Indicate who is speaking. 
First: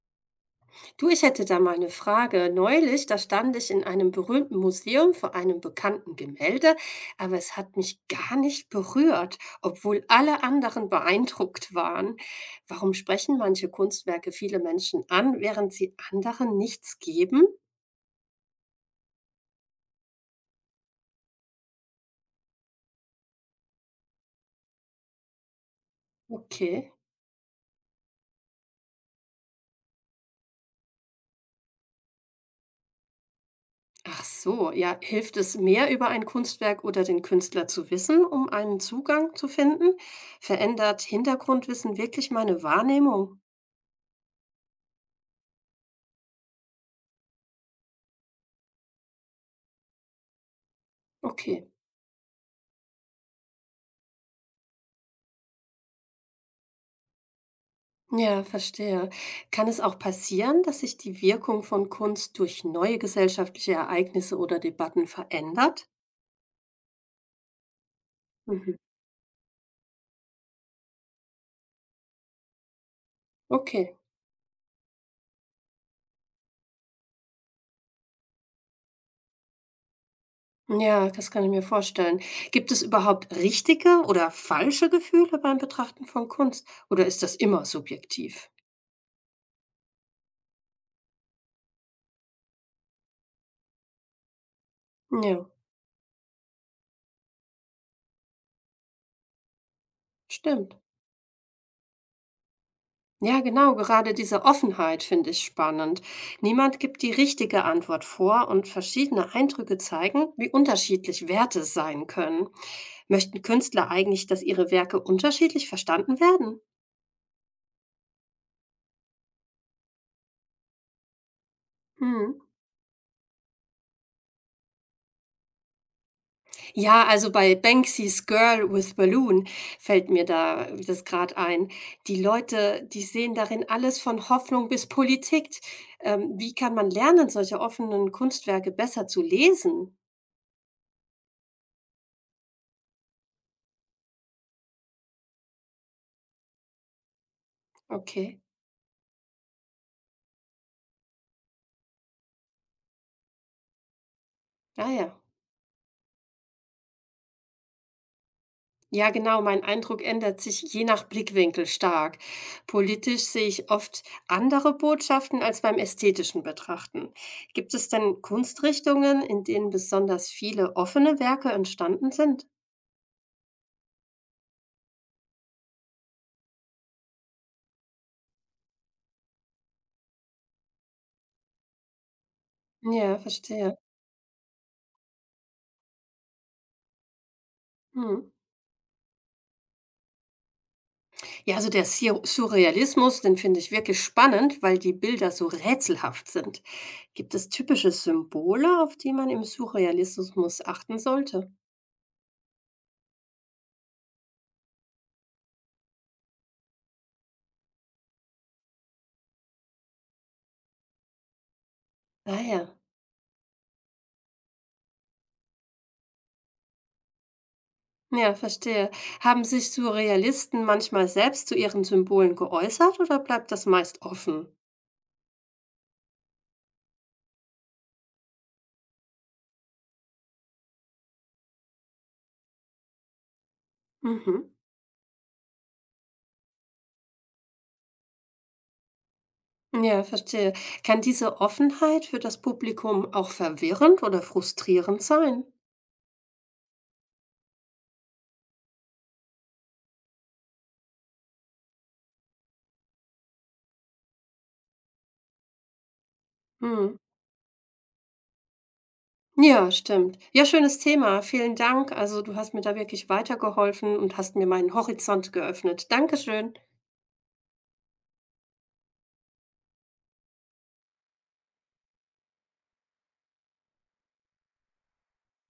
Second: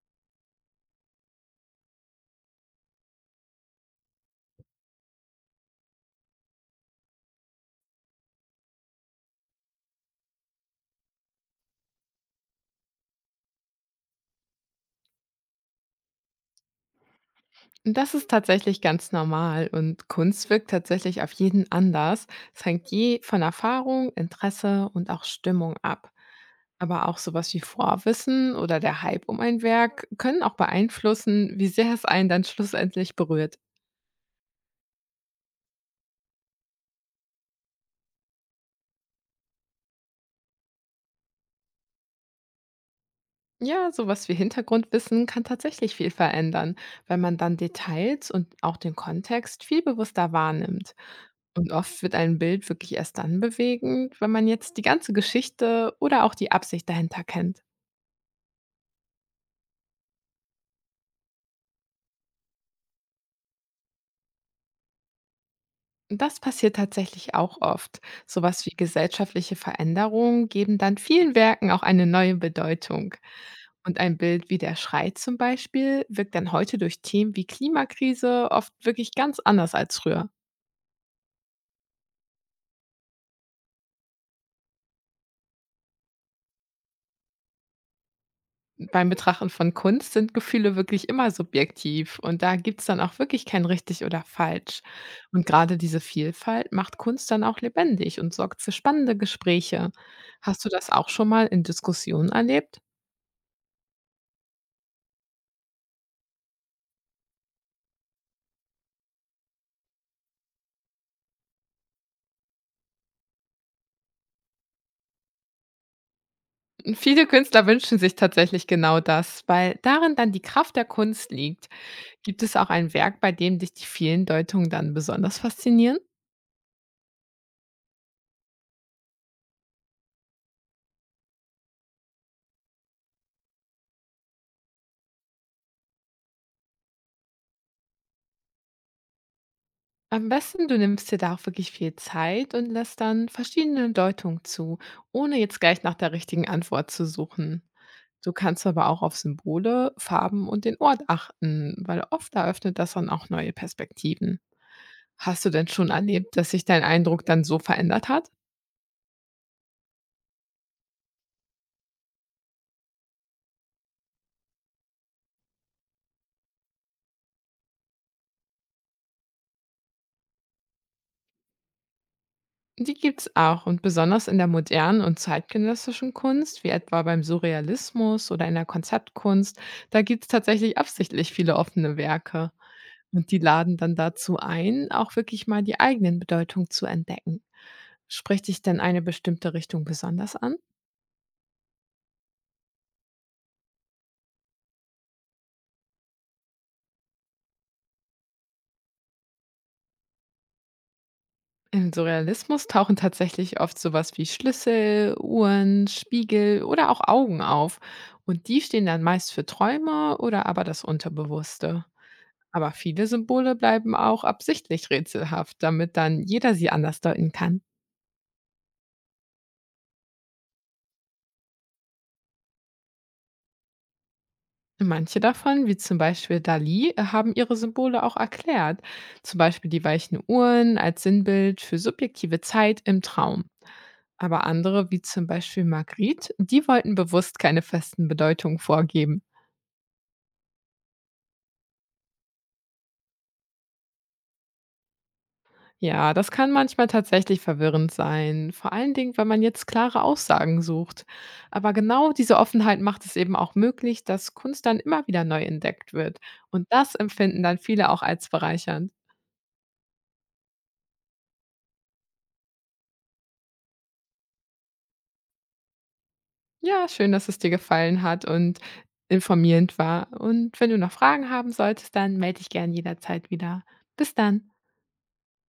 Speaker 1: Du, ich hätte da mal eine Frage. Neulich, da stand ich in einem berühmten Museum vor einem bekannten Gemälde, aber es hat mich gar nicht berührt, obwohl alle anderen beeindruckt waren. Warum sprechen manche Kunstwerke viele Menschen an, während sie anderen nichts geben?
Speaker 2: Das ist tatsächlich ganz normal und Kunst wirkt tatsächlich auf jeden anders. Es hängt je von Erfahrung, Interesse und auch Stimmung ab.
Speaker 1: Okay.
Speaker 2: Aber auch sowas wie Vorwissen oder der Hype um ein Werk können auch beeinflussen, wie sehr es einen dann schlussendlich berührt.
Speaker 1: Ach so, ja, hilft es mehr über ein Kunstwerk oder den Künstler zu wissen, um einen Zugang zu finden? Verändert Hintergrundwissen wirklich meine Wahrnehmung?
Speaker 2: Ja, sowas wie Hintergrundwissen kann tatsächlich viel verändern, weil man dann Details und auch den Kontext viel bewusster wahrnimmt.
Speaker 1: Okay.
Speaker 2: Und oft wird ein Bild wirklich erst dann bewegend, wenn man jetzt die ganze Geschichte oder auch die Absicht dahinter kennt.
Speaker 1: Ja, verstehe. Kann es auch passieren, dass sich die Wirkung von Kunst durch neue gesellschaftliche Ereignisse oder Debatten verändert?
Speaker 2: Und das passiert tatsächlich auch oft. Sowas wie
Speaker 1: Mhm.
Speaker 2: gesellschaftliche Veränderungen geben dann vielen Werken auch eine neue Bedeutung.
Speaker 1: Okay.
Speaker 2: Und ein Bild wie der Schrei zum Beispiel wirkt dann heute durch Themen wie Klimakrise oft wirklich ganz anders als früher.
Speaker 1: Ja, das kann ich mir vorstellen. Gibt es überhaupt richtige oder falsche Gefühle beim Betrachten von Kunst? Oder ist das immer subjektiv?
Speaker 2: Beim Betrachten von Kunst sind Gefühle wirklich immer subjektiv und da gibt's dann auch wirklich kein richtig oder falsch. Und
Speaker 1: Ja,
Speaker 2: gerade diese Vielfalt macht Kunst dann auch lebendig und sorgt für spannende Gespräche. Hast du
Speaker 1: stimmt.
Speaker 2: das auch schon mal in Diskussionen erlebt?
Speaker 1: Ja, genau, gerade diese Offenheit finde ich spannend. Niemand gibt die richtige Antwort vor und verschiedene Eindrücke zeigen, wie unterschiedlich Werte sein können. Möchten Künstler eigentlich, dass ihre Werke unterschiedlich verstanden werden?
Speaker 2: Viele Künstler wünschen sich tatsächlich genau das, weil darin dann die Kraft der Kunst liegt.
Speaker 1: Hm.
Speaker 2: Gibt es auch ein Werk, bei dem dich die vielen Deutungen dann besonders faszinieren?
Speaker 1: Ja, also bei Banksys Girl with Balloon fällt mir da das gerade ein. Die Leute, die sehen darin alles von Hoffnung bis Politik. Wie kann man lernen, solche offenen Kunstwerke besser zu lesen?
Speaker 2: Am besten, du nimmst dir da auch wirklich viel Zeit und lässt dann verschiedene Deutungen zu, ohne jetzt gleich nach der richtigen Antwort zu suchen. Du
Speaker 1: Okay,
Speaker 2: kannst aber auch auf Symbole, Farben und den Ort achten, weil oft eröffnet das dann auch neue Perspektiven.
Speaker 1: naja.
Speaker 2: Hast du denn schon erlebt, dass sich dein Eindruck dann so verändert hat?
Speaker 1: Ja, genau, mein Eindruck ändert sich je nach Blickwinkel stark. Politisch sehe ich oft andere Botschaften als beim ästhetischen Betrachten. Gibt es denn Kunstrichtungen, in denen besonders viele offene Werke entstanden sind?
Speaker 2: Die gibt's auch und besonders in der modernen und zeitgenössischen Kunst, wie etwa beim Surrealismus oder in der Konzeptkunst, da gibt's tatsächlich absichtlich viele offene Werke.
Speaker 1: Ja,
Speaker 2: Und die
Speaker 1: verstehe.
Speaker 2: laden dann dazu ein, auch wirklich mal die eigenen Bedeutungen zu entdecken.
Speaker 1: Hm.
Speaker 2: Spricht dich denn eine bestimmte Richtung besonders an?
Speaker 1: Ja, also der Surrealismus, den finde ich wirklich spannend, weil die Bilder so rätselhaft sind. Gibt es typische Symbole, auf die man im Surrealismus achten sollte?
Speaker 2: Im Surrealismus tauchen tatsächlich oft sowas wie Schlüssel, Uhren, Spiegel oder auch Augen auf. Und die stehen dann meist für Träume oder aber das Unterbewusste.
Speaker 1: Ah ja.
Speaker 2: Aber viele Symbole bleiben auch absichtlich rätselhaft, damit dann jeder sie anders deuten kann.
Speaker 1: Ja, verstehe. Haben sich Surrealisten manchmal selbst zu ihren Symbolen geäußert oder bleibt das meist offen?
Speaker 2: Manche davon, wie zum Beispiel Dali, haben ihre Symbole auch erklärt. Zum Beispiel die weichen Uhren als Sinnbild für subjektive Zeit im Traum. Aber
Speaker 1: Mhm.
Speaker 2: andere, wie zum Beispiel Magritte, die wollten bewusst keine festen Bedeutungen vorgeben.
Speaker 1: Ja, verstehe. Kann diese Offenheit für das Publikum auch verwirrend oder frustrierend sein?
Speaker 2: Ja, das kann manchmal tatsächlich verwirrend sein, vor allen Dingen, wenn man jetzt klare Aussagen sucht. Aber genau diese Offenheit macht es eben auch möglich, dass Kunst dann immer wieder neu entdeckt wird. Und das
Speaker 1: Hm.
Speaker 2: empfinden dann viele auch als bereichernd.
Speaker 1: Ja, stimmt. Ja, schönes Thema. Vielen Dank. Also, du hast mir da wirklich weitergeholfen und hast mir meinen Horizont geöffnet. Dankeschön.
Speaker 2: Ja, schön, dass es dir gefallen hat und informierend war. Und wenn du noch Fragen haben solltest, dann melde dich gern jederzeit wieder. Bis dann.